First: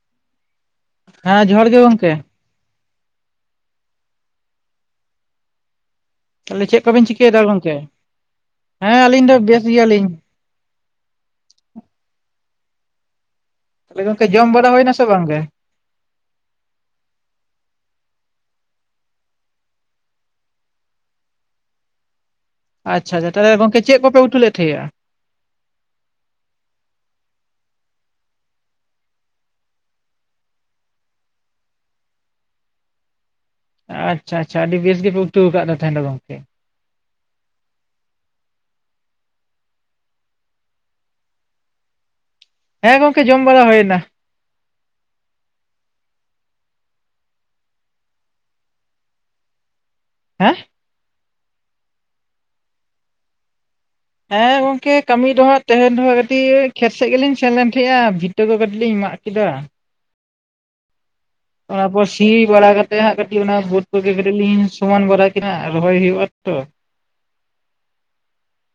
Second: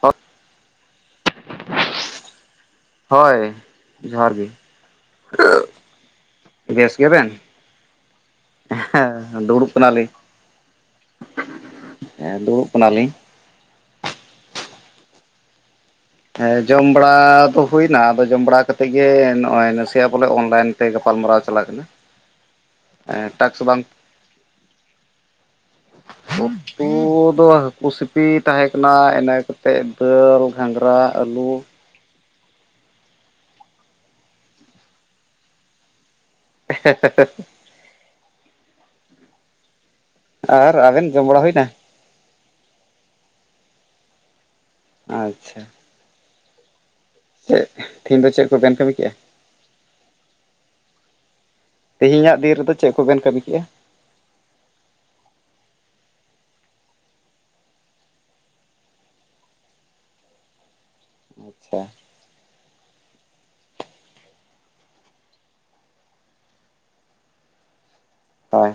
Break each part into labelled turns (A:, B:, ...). A: ᱦᱚᱛ
B: ᱦᱮᱸ ᱡᱚᱦᱟᱨ ᱜᱮ ᱜᱚᱝᱠᱮ᱾
A: ᱦᱳᱭ ᱡᱚᱦᱟᱨ ᱜᱮ᱾
B: ᱛᱟᱦᱚᱞᱮ ᱪᱮᱫ
A: ᱵᱮᱥ
B: ᱠᱚᱵᱤᱱ
A: ᱜᱮᱵᱮᱱ?
B: ᱪᱤᱠᱟᱹᱭᱮᱫᱟ ᱜᱚᱝᱠᱮ ᱦᱮᱸ ᱟᱹᱞᱤᱧ ᱫᱚ
A: ᱦᱮᱸ
B: ᱵᱮᱥ
A: ᱫᱩᱲᱩᱵ ᱠᱟᱱᱟᱞᱤᱧ᱾
B: ᱜᱮᱭᱟᱞᱤᱧ
A: ᱦᱮᱸ ᱫᱩᱲᱩᱵ ᱠᱟᱱᱟᱞᱤᱧ᱾
B: ᱛᱟᱞᱮ ᱜᱚᱝᱠᱮ ᱡᱚᱢ ᱵᱟᱲᱟ ᱦᱩᱭᱱᱟ ᱥᱮ ᱵᱟᱝ ᱜᱮ?
A: ᱦᱮᱸ ᱡᱚᱢ ᱵᱟᱲᱟ ᱫᱚ ᱦᱩᱭᱱᱟ ᱟᱫᱚ ᱡᱚᱢ ᱵᱟᱲᱟ ᱠᱟᱛᱮᱜ ᱜᱮ ᱱᱚᱜᱼᱚᱭ ᱱᱟᱥᱮᱭᱟᱜ ᱵᱚᱞᱮ ᱚᱱᱞᱟᱭᱤᱱ ᱛᱮ ᱜᱟᱯᱟᱞᱢᱟᱨᱟᱣ ᱪᱟᱞᱟᱜ ᱠᱟᱱᱟ᱾
B: ᱟᱪᱪᱷᱟ ᱟᱪᱟ ᱛᱟᱞᱦᱮ
A: ᱴᱟᱠᱥ
B: ᱜᱚᱝᱠᱮ
A: ᱵᱟᱝ
B: ᱪᱮᱫ ᱠᱚᱯᱮ ᱩᱛᱩ ᱞᱮᱜ ᱛᱟᱦᱮᱸᱜᱼᱟ?
A: ᱩᱛᱩ ᱩᱛᱩ ᱫᱚ ᱦᱟᱹᱠᱩ ᱥᱤᱯᱤ ᱛᱟᱦᱮᱸ ᱠᱟᱱᱟ ᱤᱱᱟᱹ ᱠᱟᱛᱮᱜ ᱫᱟᱹᱞ ᱜᱷᱟᱸᱜᱽᱨᱟ ᱟᱹᱞᱩ᱾
B: ᱟᱪᱪᱷᱟ ᱟᱪᱪᱷᱟ ᱟᱹᱰᱤ ᱵᱮᱥ ᱜᱮᱯᱮ ᱩᱛᱩᱣ ᱠᱟᱜ ᱫᱚ ᱛᱟᱦᱮᱧ ᱫᱚ ᱜᱚᱝᱠᱮ᱾
A: [inaudible] ᱟᱨ ᱟᱵᱮᱱ ᱡᱚᱢ ᱵᱟᱲᱟ ᱦᱩᱭᱱᱟ?
B: ᱦᱮᱸ ᱜᱚᱝᱠᱮ ᱡᱚᱢ ᱵᱟᱲᱟ ᱦᱩᱭᱮᱱᱟ᱾
A: ᱟᱪᱪᱷᱟ ᱮᱫ ᱛᱮᱦᱤᱧ ᱫᱚ ᱪᱮᱜ ᱠᱚᱵᱮᱱ ᱠᱟᱹᱢᱤ ᱠᱮᱜᱼᱟ?
B: ᱦᱮᱸ
A: ᱛᱤᱦᱮᱧᱟᱜ ᱫᱤᱱ ᱨᱮᱫᱚ ᱪᱮᱜ ᱠᱚᱵᱮᱱ ᱠᱟᱹᱢᱤ ᱠᱮᱜᱼᱟ?
B: ᱦᱮᱸ ᱜᱚᱝᱠᱮ ᱠᱟᱹᱢᱤ ᱫᱚ ᱦᱟᱸᱜ ᱛᱮᱦᱮᱧ ᱫᱚ ᱦᱟᱸᱜ ᱠᱟᱹᱴᱤᱜ ᱠᱷᱮᱛ ᱥᱮᱜ ᱜᱮᱞᱤᱧ ᱥᱮᱱ ᱞᱮᱱ ᱛᱟᱦᱮᱸᱜᱼᱟ᱾ ᱴᱟᱹ ᱠᱚ ᱠᱟᱴᱤᱡ ᱞᱤᱧ ᱢᱟᱜ ᱠᱮᱫᱟ᱾
A: ᱟᱪᱪᱷᱟ
B: ᱚᱱᱟ ᱯᱚᱥ ᱛᱤ ᱵᱟᱲᱟ ᱠᱟᱛᱮᱜ ᱦᱟᱸᱜ ᱠᱟᱹᱴᱤᱡ ᱚᱱᱟ ᱵᱟᱹᱴ ᱠᱚᱜᱮ ᱠᱟᱹᱴᱤᱡ ᱞᱤᱧ ᱥᱚᱢᱟᱱ ᱵᱟᱲᱟ ᱠᱤᱱᱟ ᱨᱚᱦᱚᱭ ᱦᱩᱭᱩᱜᱼᱟ ᱛᱚ᱾
A: ᱦᱳᱭ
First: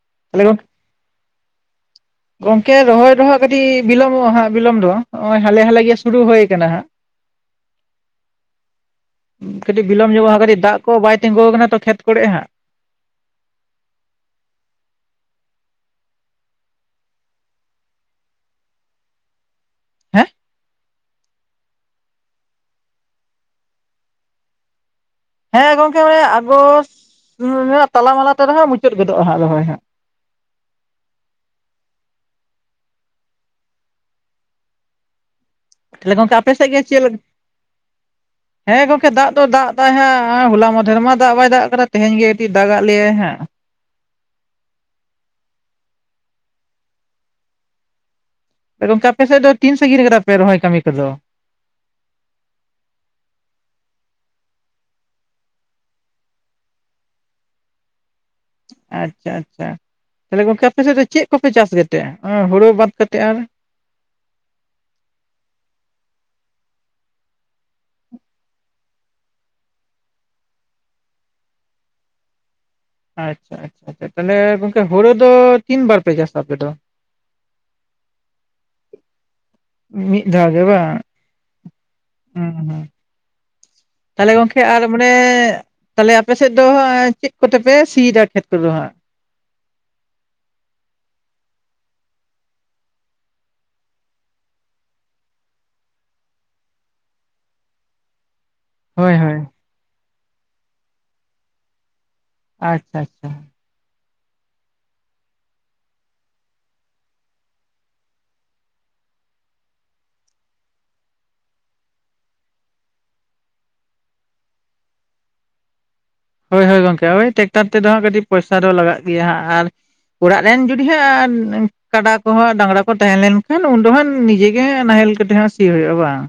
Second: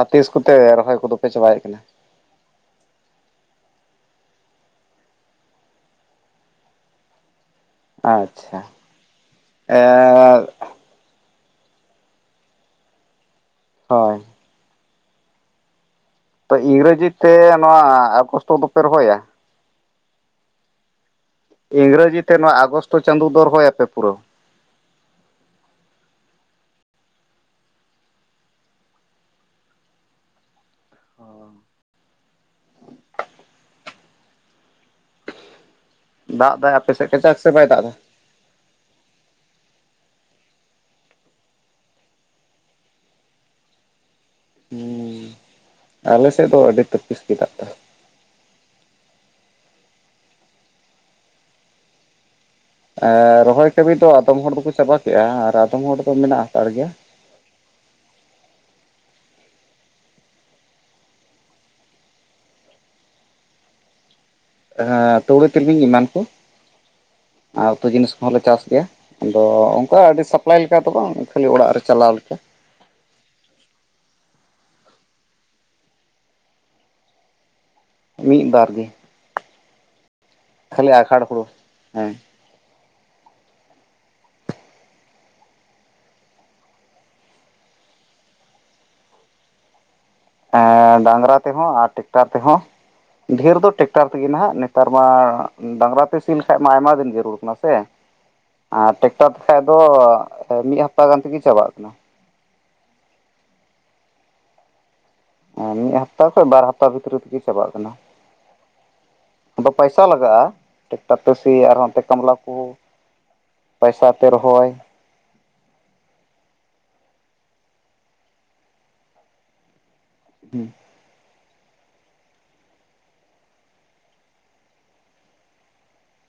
A: ᱟᱨ ᱛᱤᱥ ᱠᱚᱛᱮ
B: ᱛᱟᱦᱚᱞᱮ
A: ᱨᱚᱦᱚᱭ ᱠᱚᱫᱚᱯᱮ ᱪᱟᱵᱟᱭᱮᱜ ᱠᱟᱱᱟ?
B: ᱜᱚᱝᱠᱮ ᱨᱚᱦᱚᱭ ᱫᱚᱦᱟᱸᱜ ᱠᱟᱹᱴᱤᱡ ᱵᱤᱞᱚᱢᱚᱜᱼᱟ ᱦᱟᱸᱜ ᱵᱤᱞᱚᱢ ᱫᱚ ᱱᱚᱜᱼᱚᱭ ᱦᱟᱞᱮ ᱦᱟᱞᱮ ᱜᱮ ᱥᱩᱨᱩ ᱦᱩᱭ ᱠᱟᱱᱟ ᱦᱟᱸᱜ᱾
A: [inaudible] ᱟᱪᱪᱷᱟ [inaudible]
B: ᱠᱟᱹᱴᱤᱡ ᱵᱤᱞᱚᱢ ᱧᱚᱜᱚᱜᱼᱟ
A: ᱮᱸᱜ
B: ᱠᱟᱹᱴᱤᱡ ᱫᱟᱜ ᱠᱚ ᱵᱟᱭ ᱛᱤᱸᱜᱩ ᱟᱠᱟᱱᱟ ᱛᱚ ᱠᱷᱮᱛ ᱠᱚᱨᱮ ᱦᱟᱸᱜ᱾
A: ᱦᱳᱭ ᱛᱚ ᱤᱝᱨᱮᱡᱤ ᱛᱮ ᱱᱚᱣᱟ ᱟᱜᱚᱥᱴᱚ ᱫᱚᱯᱮ ᱨᱚᱦᱚᱭᱟ-ᱟ
B: ᱦᱮᱸ
A: ᱤᱝᱨᱮᱡᱤ ᱛᱮ ᱱᱚᱣᱟ ᱟᱜᱚᱥᱴᱚ ᱪᱟᱸᱫᱚ ᱫᱚ ᱨᱚᱦᱚᱭᱟᱯᱮ ᱯᱩᱨᱟᱹ
B: ᱦᱮᱸ ᱜᱚᱢᱠᱮ ᱢᱟᱱᱮ ᱟᱜᱚᱥ [inaudible] ᱛᱟᱞᱟ ᱢᱟᱞᱟ ᱛᱮ ᱨᱮᱦᱚᱸ ᱢᱩᱪᱟᱹᱫ ᱜᱚᱫᱚᱜᱼᱟ ᱦᱟᱸᱜ ᱨᱚᱦᱚᱭ ᱦᱚᱸ
A: [inaudible]
B: ᱪᱮᱞᱮ ᱜᱚᱝᱠᱮ ᱟᱯᱮ
A: ᱫᱟᱜ
B: ᱥᱮᱫ
A: ᱫᱟᱭ
B: ᱜᱮ ᱪᱮᱞ [inaudible]
A: ᱠᱟᱡᱟᱠ ᱥᱮ ᱵᱟᱭ ᱫᱟᱜ ᱮᱫᱟ?
B: ᱦᱮᱸ ᱜᱚᱢᱠᱮ ᱫᱟᱜ ᱫᱚ ᱫᱟᱜ ᱫᱟᱭ ᱦᱟᱜ ᱦᱚᱞᱟ ᱢᱟᱫᱷᱮᱨ ᱢᱟ ᱫᱟᱜ ᱵᱟᱭ ᱫᱟᱜ ᱟᱠᱟᱫᱟ ᱛᱮᱦᱮᱧ ᱜᱮ ᱠᱟᱹᱴᱤᱡ ᱫᱟᱜ ᱟᱜ ᱞᱮᱭᱟᱭ ᱦᱟᱸᱜ᱾
A: ᱦᱩᱸ ᱟᱞᱮᱥᱮᱫ ᱫᱚ ᱟᱹᱰᱤ ᱛᱟᱹᱯᱤᱥ ᱜᱮ ᱫᱟᱜ ᱫᱟ
B: ᱮ ᱜᱚᱝᱠᱮ ᱟᱯᱮ ᱥᱮᱫ ᱫᱚ ᱛᱤᱱ ᱥᱟᱺᱜᱤᱨ ᱠᱮᱫᱟ ᱯᱮ ᱨᱚᱦᱚᱭ ᱠᱟᱹᱢᱤ ᱠᱚᱫᱚ?
A: [unintelligible] ᱨᱚᱦᱚᱭ ᱠᱟᱹᱢᱤ ᱫᱚ ᱟᱫᱚᱢ ᱦᱚᱲ ᱫᱚᱠᱚ ᱪᱟᱵᱟ ᱠᱮᱜᱼᱟ ᱟᱨ ᱟᱫᱚᱢ ᱦᱚᱲ ᱫᱚ ᱢᱮᱱᱟᱜ ᱦᱟᱛᱟᱲ ᱜᱮᱭᱟ᱾
B: ᱟᱪᱪᱷᱟ ᱟᱪᱪᱷᱟ [inaudible] ᱛᱟᱦᱚᱞᱮ ᱜᱚᱝᱠᱮ ᱟᱯᱮ ᱥᱮᱫ ᱫᱚ ᱪᱮᱫ ᱠᱚᱯᱮ ᱪᱟᱥ ᱜᱟᱛᱮᱜᱼᱟ ᱦᱩᱲᱩ ᱵᱟᱫ ᱠᱟᱛᱮ ᱟᱨ?
A: ᱛᱩᱲᱤ ᱛᱤᱞᱢᱤᱧ ᱮᱢᱟᱱ ᱠᱚ [inaudible] ᱟᱨ ᱩᱛᱩ ᱡᱤᱱᱤᱥ ᱠᱚᱦᱚᱸᱞᱮ ᱪᱟᱥ ᱜᱮᱭᱟ᱾ ᱟᱫᱚ ᱚᱱᱠᱟ ᱟᱹᱰᱤ ᱥᱟᱯᱞᱟᱭ ᱞᱮᱠᱟ ᱫᱚ ᱵᱟᱝ ᱠᱷᱟᱹᱞᱤ ᱚᱲᱟᱜ ᱨᱮ ᱪᱟᱞᱟᱣ ᱞᱮᱠᱟ᱾
B: ᱟᱪᱪᱷᱟ ᱟᱪᱪᱷᱟ ᱛᱟᱦᱞᱮ ᱜᱚᱝᱠᱮ ᱦᱩᱲᱩ ᱫᱚ ᱛᱤᱱ ᱵᱟᱨ ᱯᱮ ᱪᱟᱥᱟ ᱟᱯᱮ ᱫᱚ?
A: [inaudible] ᱢᱤᱫ ᱵᱟᱨ ᱜᱮ
B: ᱢᱤᱫ ᱫᱷᱟᱣ ᱜᱮ
A: ᱠᱷᱟᱹᱞᱤ
B: ᱵᱟᱝ
A: ᱟᱸᱜᱷᱟᱲ ᱦᱩᱲᱩ ᱦᱮᱸ
B: [inaudible] ᱦᱢ ᱦᱢ ᱛᱟᱦᱞᱮ ᱜᱚᱝᱠᱮ ᱟᱨ ᱢᱟᱱᱮ ᱛᱟᱦᱞᱮ ᱟᱯᱮᱥᱮᱫ ᱫᱚ ᱦᱟᱸ ᱪᱮᱫ ᱠᱚᱛᱮᱯᱮ ᱥᱤᱭᱮᱫᱟ ᱠᱷᱮᱛ ᱠᱚᱫᱚ ᱦᱟᱸᱜ
A: [unintelligible] ᱰᱟᱝᱨᱟ ᱛᱮᱦᱚᱸ ᱟᱨ ᱴᱮᱠᱴᱟᱨ ᱛᱮᱦᱚᱸ ᱰᱷᱮᱨ ᱫᱚ ᱴᱮᱠᱴᱟᱨ ᱛᱮᱜᱮ ᱱᱟᱟᱜ ᱱᱮᱛᱟᱨ ᱢᱟ ᱰᱟᱝᱨᱟ ᱛᱮ ᱥᱤ ᱞᱮᱠᱷᱟᱡ ᱢᱟ ᱟᱭᱢᱟ ᱫᱤᱱ ᱡᱟᱹᱨᱩᱲ ᱠᱟᱱᱟ ᱥᱮ ᱟᱨ
B: ᱦᱳᱭ
A: ᱴᱮᱠᱴᱟᱨ
B: ᱦᱳᱭ᱾
A: ᱛᱮᱠᱷᱟᱡ ᱫᱚ ᱢᱤᱫ ᱦᱟᱯᱛᱟ ᱜᱟᱱ ᱛᱮᱜᱮ ᱪᱟᱵᱟᱜ ᱠᱟᱱᱟ᱾
B: ᱟᱪᱪᱷᱟ ᱟᱪᱪᱷᱟ
A: [unintelligible] ᱢᱤᱫ ᱦᱟᱯᱛᱟ ᱠᱷᱚᱱ ᱵᱟᱨ ᱦᱟᱯᱛᱟ ᱵᱷᱤᱛᱨᱤ ᱛᱮᱜᱮ ᱪᱟᱵᱟᱜ ᱠᱟᱱᱟ ᱟᱫᱚ ᱯᱟᱭᱥᱟ ᱞᱟᱜᱟᱜᱼᱟ [inaudible] ᱴᱮᱠᱴᱟᱨ ᱛᱮ ᱥᱤ ᱟᱨ ᱦᱟᱸᱛᱮ ᱠᱟᱢᱞᱟ ᱠᱚ ᱯᱟᱭᱥᱟ ᱛᱮ ᱨᱚᱦᱚᱭ
B: ᱦᱳᱭ ᱦᱳᱭ ᱜᱚᱝᱠᱮ ᱦᱳᱭ ᱴᱮᱠᱴᱟᱨ ᱛᱮᱫᱚ ᱦᱟᱸᱜ ᱠᱟᱹᱴᱤᱡ ᱯᱚᱭᱥᱟ ᱫᱚ ᱞᱟᱜᱟᱜ ᱜᱮᱭᱟ ᱦᱟᱸᱜ ᱟᱨ [inaudible] ᱚᱲᱟᱜ ᱨᱮᱱ ᱡᱩᱫᱤ ᱦᱟᱸᱜ [unintelligible] ᱠᱟᱰᱟ ᱠᱚᱦᱚᱸ ᱰᱟᱝᱨᱟ ᱠᱚ ᱛᱟᱦᱮᱸ ᱞᱮᱱᱠᱷᱟᱱ ᱩᱱᱫᱚ ᱦᱟᱸᱜ ᱱᱤᱡᱮ ᱜᱮ ᱱᱟᱦᱮᱞ ᱠᱚᱛᱮ ᱦᱚᱸ ᱥᱤ ᱦᱩᱭᱩᱜᱼᱟ ᱵᱟᱝ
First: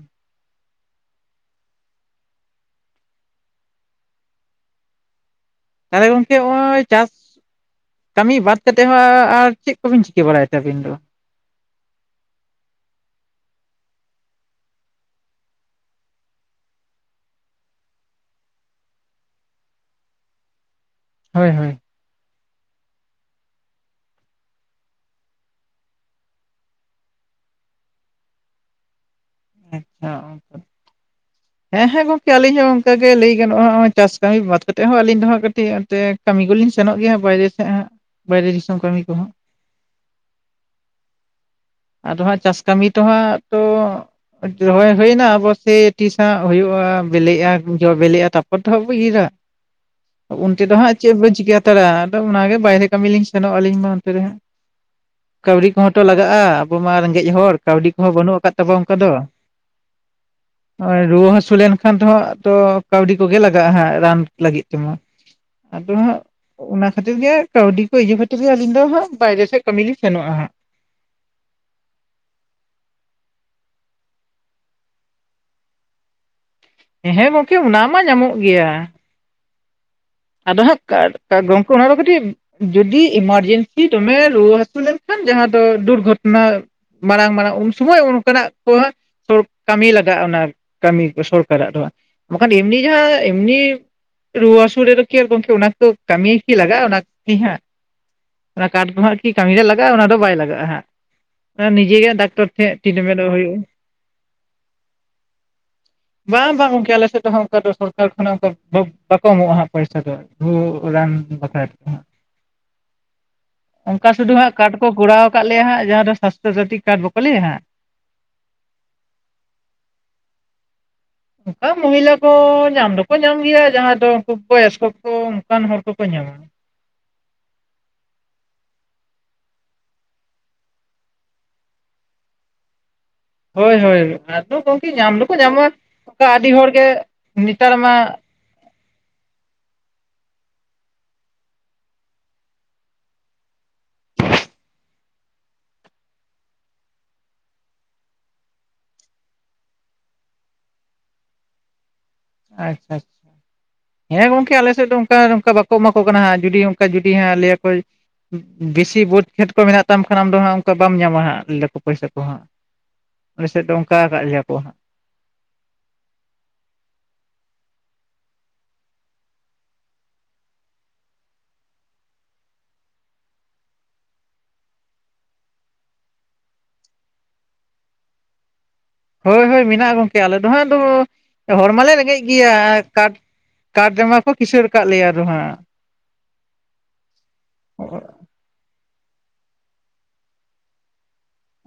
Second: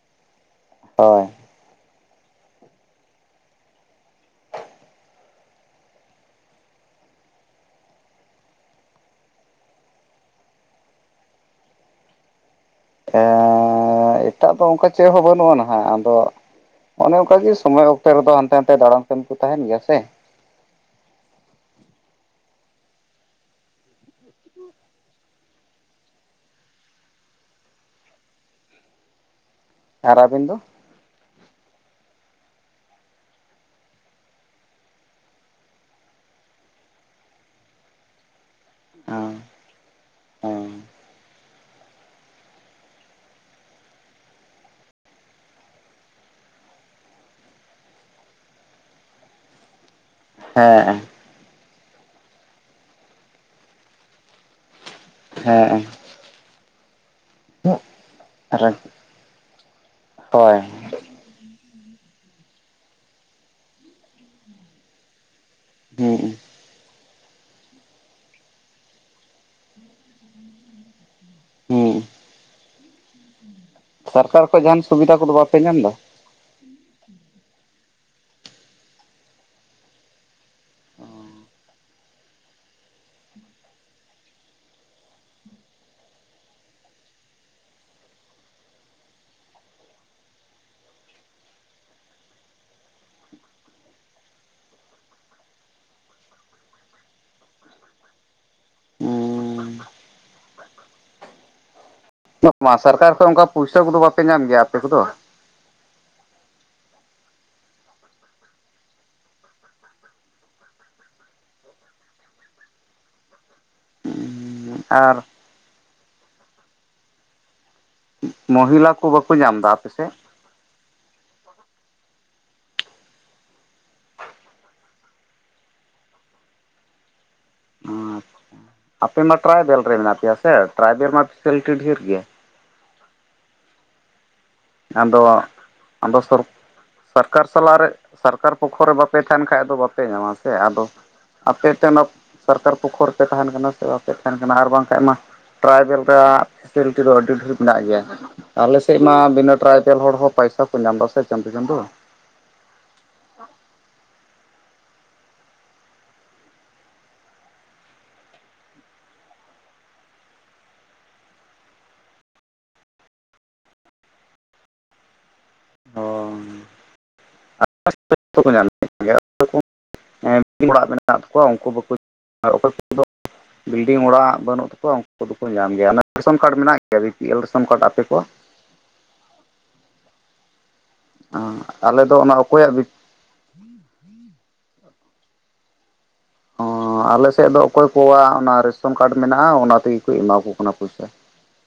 A: ᱦᱳᱭ
B: ᱛᱟᱦᱞᱮ ᱜᱚᱝᱠᱮ ᱱᱚᱜᱼᱚᱭ ᱪᱟᱥ ᱠᱟᱹᱢᱤ ᱵᱟᱫ ᱠᱟᱛᱮᱫ ᱦᱚᱸ ᱟᱨ ᱪᱮᱫ ᱠᱚᱵᱤᱱ ᱪᱤᱠᱟᱹ ᱵᱟᱲᱟᱭ ᱛᱮ ᱟᱹᱵᱤᱱ ᱫᱚ
A: ᱮᱸᱻ ᱮᱴᱟᱜ ᱫᱚ ᱚᱱᱠᱟ ᱪᱮᱫ ᱦᱚᱸ ᱵᱟᱹᱱᱩᱜᱼᱟ ᱱᱷᱟᱜ ᱟᱫᱚ ᱚᱱᱮ ᱚᱱᱠᱟᱜ ᱜᱮ ᱥᱚᱢᱚᱭ ᱚᱠᱛᱮ ᱨᱮᱫᱚ ᱦᱟᱱᱛᱮ ᱱᱟᱛᱮ ᱫᱟᱬᱟᱱ ᱠᱟᱹᱢᱤ ᱠᱚ ᱛᱟᱦᱮᱱ ᱜᱮᱭᱟ ᱥᱮ᱾
B: ᱦᱳᱭ ᱦᱳᱭ
A: ᱟᱨ ᱟᱹᱵᱤᱱ ᱫᱚ
B: [unintelligible]
A: [inaudible]
B: ᱦᱮᱸ ᱦᱮᱸ ᱜᱚᱝᱠᱮ ᱟᱹᱞᱤᱧ ᱦᱚᱸ ᱚᱱᱠᱟ ᱜᱮ ᱞᱟᱹᱭ ᱜᱟᱱᱚᱜᱼᱟ ᱦᱚᱜ ᱚᱭ ᱪᱟᱥ ᱠᱟᱹᱢᱤ ᱵᱟᱫ ᱠᱟᱛᱮᱜ ᱦᱚᱸ ᱟᱹᱞᱤᱧ ᱫᱚ ᱦᱟᱸᱜ ᱠᱟᱹᱴᱤᱡ ᱟᱸᱛᱮ ᱠᱟᱹᱢᱤ ᱠᱚᱞᱤᱧ ᱥᱮᱱᱚᱜ ᱜᱮᱭᱟ ᱵᱟᱦᱨᱮ ᱥᱮᱫ ᱦᱟᱸᱜ [inaudible] ᱵᱟᱦᱨᱮ ᱫᱤᱥᱚᱢ ᱠᱟᱹᱢᱤ ᱠᱚᱦᱚᱸ
A: ᱦᱮᱸ
B: ᱟᱫᱚ ᱦᱟᱸᱜ ᱪᱟᱥ ᱠᱟᱹᱢᱤ ᱛᱚᱦᱟᱸᱜ ᱛᱚ ᱨᱚᱦᱚᱭ ᱦᱩᱭᱱᱟ ᱟᱵᱚ ᱥᱮ ᱛᱤᱥ ᱦᱟᱸᱜ ᱦᱩᱭᱩᱜᱼᱟ ᱵᱤᱞᱤᱜᱼᱟ ᱡᱚ ᱵᱤᱞᱤᱜᱼᱟ ᱛᱟᱨᱯᱚᱨ ᱫᱚ ᱦᱟᱸᱜ ᱵᱚ ᱤᱨᱟ
A: [inaudible]
B: ᱩᱱᱛᱮ ᱫᱚ ᱦᱟᱸᱜ
A: ᱦᱮᱸ
B: ᱪᱮᱫ ᱵᱮᱱ ᱪᱤᱠᱟᱹ ᱦᱟᱛᱟᱲᱟ ᱟᱫᱚ ᱚᱱᱟᱜᱮ ᱵᱟᱦᱨᱮ ᱠᱟᱹᱢᱤ ᱞᱤᱧ ᱥᱮᱱᱚᱜ ᱟᱹᱞᱤᱧ ᱢᱟ ᱚᱱᱛᱮ ᱨᱮ ᱦᱟᱸᱜ [inaudible] ᱠᱟᱹᱣᱰᱤ ᱠᱚᱦᱚᱸᱛᱚ ᱞᱟᱜᱟᱜᱼᱟ ᱟᱵᱚ ᱢᱟ ᱨᱮᱸᱜᱮᱡ ᱦᱚᱲ ᱠᱟᱹᱣᱰᱤ ᱠᱚᱦᱚᱸ ᱵᱟᱹᱱᱩᱜ ᱟᱠᱟᱫ
A: ᱦᱮᱸ
B: ᱛᱟᱵᱚ ᱚᱱᱠᱟ ᱫᱚ
A: ᱦᱳᱭ
B: ᱱᱚᱜᱼᱚᱭ ᱨᱩᱣᱟᱹ ᱦᱟᱹᱥᱩ ᱞᱮᱱᱠᱷᱟᱱ ᱫᱚ ᱫᱟᱜ ᱛᱚ ᱠᱟᱹᱣᱰᱤ ᱠᱚᱜᱮ ᱞᱟᱜᱟᱜᱼᱟ ᱦᱟᱸᱜ ᱨᱟᱱ ᱞᱟᱹᱜᱤᱫ ᱛᱮᱢᱟ ᱟᱫᱚ ᱦᱟᱸᱜ
A: ᱦᱩᱸ
B: ᱚᱱᱟ ᱠᱷᱟᱹᱛᱤᱨ ᱜᱮ ᱠᱟᱹᱣᱰᱤ ᱠᱚ ᱤᱭᱟᱹ ᱠᱷᱟᱹᱛᱤᱨ ᱜᱮ ᱟᱹᱞᱤᱧ ᱫᱚ ᱦᱟᱸᱜ ᱵᱟᱦᱨᱮ ᱥᱮᱫ ᱠᱟᱹᱢᱤ ᱞᱤᱧ ᱥᱮᱱᱚᱜᱼᱟ ᱦᱟᱸᱜ
A: ᱦᱩᱸ ᱥᱟᱨᱠᱟᱨ ᱠᱷᱚᱡ ᱡᱟᱦᱟᱱ ᱥᱩᱵᱤᱫᱷᱟ ᱠᱚᱫᱚ ᱵᱟᱯᱮ ᱧᱟᱢ ᱫᱟ?
B: ᱦᱮᱸ ᱜᱚᱝᱠᱮ ᱚᱱᱟ ᱢᱟ ᱧᱟᱢᱚᱜ ᱜᱮᱭᱟ᱾ ᱟᱫᱚ ᱦᱟᱸᱜ [inaudible] ᱜᱚᱝᱠᱮ ᱚᱱᱟ ᱫᱚ ᱠᱟᱹᱴᱤᱜ ᱡᱩᱫᱤ ᱮᱢᱟᱨᱡᱮᱱᱥᱤ ᱫᱚᱢᱮ ᱨᱩᱣᱟᱹ ᱦᱟᱹᱥᱩ ᱞᱮᱱᱠᱷᱟᱱ ᱡᱟᱦᱟᱸ ᱫᱚ ᱫᱩᱨᱜᱷᱚᱴᱚᱱᱟ ᱢᱟᱨᱟᱝ ᱢᱟᱨᱟᱝ ᱩᱱ ᱥᱚᱢᱚᱭ ᱚᱱᱠᱟᱱᱟᱜ ᱠᱚ ᱦᱟᱸᱜ [inaudible] ᱠᱟᱹᱢᱤ ᱞᱟᱜᱟᱜᱼᱟ ᱚᱱᱟ ᱠᱟᱹᱢᱤ ᱠᱚ ᱥᱚᱨᱠᱟᱨᱟᱜ ᱫᱚ ᱦᱟᱸᱜ ᱵᱟᱠᱷᱟᱱ ᱮᱢᱱᱤ ᱡᱟᱦᱟᱸ ᱮᱢᱱᱤ ᱨᱩᱣᱟᱹ ᱦᱟᱹᱥᱩ ᱨᱮᱫᱚ ᱠᱤ ᱟᱨ ᱜᱚᱝᱠᱮ ᱚᱱᱟ ᱠᱚᱫᱚ ᱠᱟᱹᱢᱤ ᱠᱤ ᱞᱟᱜᱟᱜᱼᱟ ᱚᱱᱟ ᱠᱤ ᱦᱟᱸᱜ ᱚᱱᱟ ᱠᱟᱴ ᱫᱚ ᱦᱟᱸᱜ ᱠᱤ ᱠᱟᱹᱢᱤ ᱨᱮ ᱞᱟᱜᱟᱜᱼᱟ ᱚᱱᱟ ᱫᱚ ᱵᱟᱭ ᱞᱟᱜᱟᱜᱼᱟ ᱦᱟᱸᱜ ᱱᱤᱡᱮ ᱜᱮ ᱰᱟᱠᱛᱚᱨ
A: [inaudible]
B: ᱴᱷᱮᱡ
A: ᱢᱟ ᱥᱚᱨᱠᱟᱨ ᱠᱷᱚᱡ
B: ᱴᱤᱴᱢᱮᱱᱴᱚᱜ
A: ᱚᱱᱠᱟ
B: ᱦᱩᱭᱩᱜᱼᱟ
A: ᱯᱩᱭᱥᱟᱹ ᱠᱚᱫᱚ ᱵᱟᱯᱮ ᱧᱟᱢ ᱜᱮᱭᱟ ᱟᱯᱮ ᱠᱚᱫᱚ?
B: ᱵᱟᱝ ᱵᱟᱝ ᱜᱚᱝᱠᱮ ᱟᱞᱮ ᱥᱮᱫ ᱫᱚ ᱦᱟᱸᱜ ᱚᱱᱠᱟ ᱫᱚ ᱥᱚᱨᱠᱟᱨ ᱠᱷᱚᱱᱟᱜ ᱚᱱᱠᱟ ᱵᱟ ᱵᱟᱠᱚ ᱮᱢᱚᱜᱼᱟ ᱦᱟᱸᱜ ᱯᱚᱭᱥᱟ ᱫᱚ ᱨᱩᱣᱟᱹᱜ ᱨᱟᱱ ᱵᱟᱠᱷᱨᱟ ᱛᱮᱫᱚ ᱦᱟᱸᱜ ᱚᱝᱠᱟ ᱥᱩᱫᱩ ᱦᱟᱸᱜ ᱠᱟᱨᱰ ᱠᱚ
A: ᱟᱨ
B: ᱠᱚᱨᱟᱣ ᱟᱠᱟᱫ ᱞᱮᱭᱟ ᱦᱟᱸᱜ ᱡᱟᱦᱟᱸ ᱫᱚ ᱥᱟᱥᱛᱷᱚ ᱥᱟᱛᱷᱤ ᱠᱟᱨᱰ ᱵᱟᱠᱚ ᱞᱟᱹᱭᱟ ᱦᱟᱸᱜ
A: ᱢᱚᱦᱤᱞᱟ ᱠᱚ ᱵᱟᱠᱚ ᱧᱟᱢ ᱫᱟ ᱟᱯᱮᱥᱮᱜ?
B: ᱚᱝᱠᱟ ᱢᱚᱦᱤᱞᱟ ᱠᱚ ᱧᱟᱢ ᱫᱚᱠᱚ ᱧᱟᱢ ᱜᱮᱭᱟ ᱡᱟᱦᱟᱸ ᱫᱚ ᱩᱱᱠᱩ ᱵᱚᱭᱚᱥᱠᱚ ᱠᱚ ᱚᱱᱠᱟᱱ ᱦᱚᱲ ᱠᱚᱠᱚ ᱧᱟᱢᱟ᱾
A: ᱟᱪᱪᱷᱟ ᱟᱯᱮ ᱢᱟ ᱴᱨᱟᱭᱵᱮᱞ ᱨᱮ ᱢᱮᱱᱟᱜ ᱯᱮᱭᱟ ᱥᱮ ᱴᱨᱟᱭᱵᱮᱞ ᱢᱟ ᱯᱷᱮᱥᱮᱞᱤᱴᱤ ᱰᱷᱮᱨ ᱜᱮᱭᱟ᱾
B: ᱦᱳᱭ ᱦᱳᱭ ᱟᱫᱚ ᱜᱚᱢᱠᱮ ᱧᱟᱢ ᱫᱚᱠᱚ
A: ᱟᱫᱚ
B: ᱧᱟᱢᱚᱜᱼᱟ
A: ᱟᱫᱚ
B: ᱚᱱᱠᱟ
A: ᱥᱚᱨ
B: ᱟᱹᱰᱤ ᱦᱚᱲ ᱜᱮ
A: ᱥᱚᱨᱠᱟᱨ
B: ᱱᱮᱛᱟᱨ
A: ᱥᱟᱞᱟᱜ ᱨᱮ
B: ᱢᱟ
A: ᱥᱚᱨᱠᱟᱨ ᱯᱚᱠᱠᱷᱚ ᱨᱮ ᱵᱟᱯᱮ ᱛᱟᱦᱮᱱ ᱠᱷᱟᱡ ᱟᱫᱚ ᱵᱟᱯᱮ ᱧᱟᱢᱟ ᱥᱮ ᱟᱫᱚ ᱟᱯᱮ ᱛᱮ ᱚᱱᱟ ᱥᱟᱨᱠᱟᱨ ᱯᱚᱠᱠᱷᱚ ᱨᱮᱯᱮ ᱛᱟᱦᱮᱱ ᱠᱟᱱᱟ ᱥᱮ ᱵᱟᱯᱮ ᱛᱟᱦᱮᱱ ᱠᱟᱱᱟ ᱟᱨ ᱵᱟᱝᱠᱷᱟᱡ ᱢᱟ ᱴᱨᱟᱭᱵᱮᱞ ᱨᱮᱭᱟᱜ ᱯᱷᱮᱥᱮᱞᱤᱴᱤ ᱫᱚ ᱟᱹᱰᱤ ᱰᱷᱮᱨ ᱢᱮᱱᱟᱜ ᱜᱮᱭᱟ ᱟᱞᱮᱥᱮᱫ ᱢᱟ ᱵᱤᱱᱟᱹ ᱴᱨᱟᱭᱵᱮᱞ ᱦᱚᱲ ᱦᱚᱸ ᱯᱟᱭᱥᱟ ᱠᱚ ᱧᱟᱢ ᱮᱫᱟ ᱥᱮ ᱪᱟᱸᱫᱳ ᱪᱟᱸᱫᱳ
B: ᱟᱪᱪᱷᱟ ᱟᱪᱪᱷᱟ ᱦᱮᱸ ᱜᱚᱝᱠᱮ ᱟᱞᱮ ᱥᱮᱫ ᱫᱚ ᱚᱱᱠᱟ ᱱᱚᱝᱠᱟ ᱵᱟᱠᱚ ᱮᱢᱟ ᱠᱚ ᱠᱟᱱᱟ ᱦᱟᱸᱜ ᱡᱩᱫᱤ ᱚᱱᱠᱟ ᱡᱩᱫᱤ ᱦᱟᱸᱜ ᱞᱟᱹᱭᱟ ᱠᱚ ᱵᱤᱥᱤ ᱵᱟᱹᱫᱽ ᱠᱷᱮᱛ ᱠᱚ ᱢᱮᱱᱟᱜ ᱛᱟᱢ ᱠᱷᱟᱱ ᱟᱢ ᱫᱚ ᱦᱟᱸᱜ ᱚᱱᱠᱟ ᱵᱟᱢ ᱧᱟᱢᱟ ᱦᱟᱸᱜ, ᱞᱟᱹᱭ ᱫᱟ ᱯᱚᱭᱥᱟ ᱠᱚ ᱦᱟᱸᱜ᱾ ᱢᱞᱮᱥᱮᱫ ᱫᱚ ᱚᱝᱠᱟ ᱟᱠᱟᱫ ᱞᱮᱭᱟ ᱠᱚ ᱦᱟᱸᱜ᱾
A: ᱚ [inaudible] [inaudible] ᱚᱲᱟᱜ ᱢᱮᱱᱟᱜ ᱛᱟᱠᱚᱣᱟ ᱚᱝᱠᱩ ᱵᱟᱠᱚ [inaudible] ᱚᱠᱚᱭ ᱠᱚ ᱫᱚ ᱵᱤᱞᱰᱤᱝ ᱚᱲᱟᱜ ᱵᱟᱹᱱᱩᱜ ᱛᱟᱠᱚᱣᱟ ᱩᱱᱠᱩ ᱫᱚᱠᱚ ᱧᱟᱢ ᱜᱮᱭᱟ᱾ ᱚᱱᱟ ᱨᱮᱫᱚ ᱠᱟᱨᱰ ᱢᱮᱱᱟᱜ ᱜᱮᱭᱟ B P L ration card ᱟᱯᱮ ᱠᱚᱣᱟᱜ?
B: ᱦᱳᱭ ᱦᱳᱭ ᱢᱮᱱᱟᱜᱼᱟ ᱜᱚᱝᱠᱮ, ᱟᱞᱮ ᱫᱚ ᱦᱟᱸᱜ ᱫᱚ ᱦᱚᱲ ᱢᱟᱞᱮ
A: ᱟᱞᱮ ᱫᱚ
B: ᱨᱮᱸᱜᱮᱡ
A: ᱚᱱᱟ
B: ᱜᱮᱭᱟ
A: ᱚᱠᱚᱭᱟᱜ ᱵᱤ
B: ᱾ ᱠᱟᱴ ᱠᱟᱴ [unintelligible] ᱨᱮᱢᱟ ᱠᱚ ᱠᱤᱥᱟᱹᱬ ᱠᱟᱜ ᱞᱮᱭᱟ ᱟᱨᱦᱚᱸ ᱦᱟᱸᱜ ᱾
A: ᱚ ᱟᱞᱮ ᱥᱮᱫ ᱫᱚ ᱚᱠᱚᱭ ᱠᱚᱣᱟᱜ, ᱚᱱᱟ ᱨᱮᱥᱚᱱ ᱠᱟᱨᱰ ᱢᱮᱱᱟᱜᱼᱟ ᱾ ᱚᱱᱟ ᱛᱮᱜᱮ ᱠᱚ ᱮᱢᱟ ᱠᱚ ᱠᱟᱱᱟ ᱯᱚᱭᱥᱟ᱾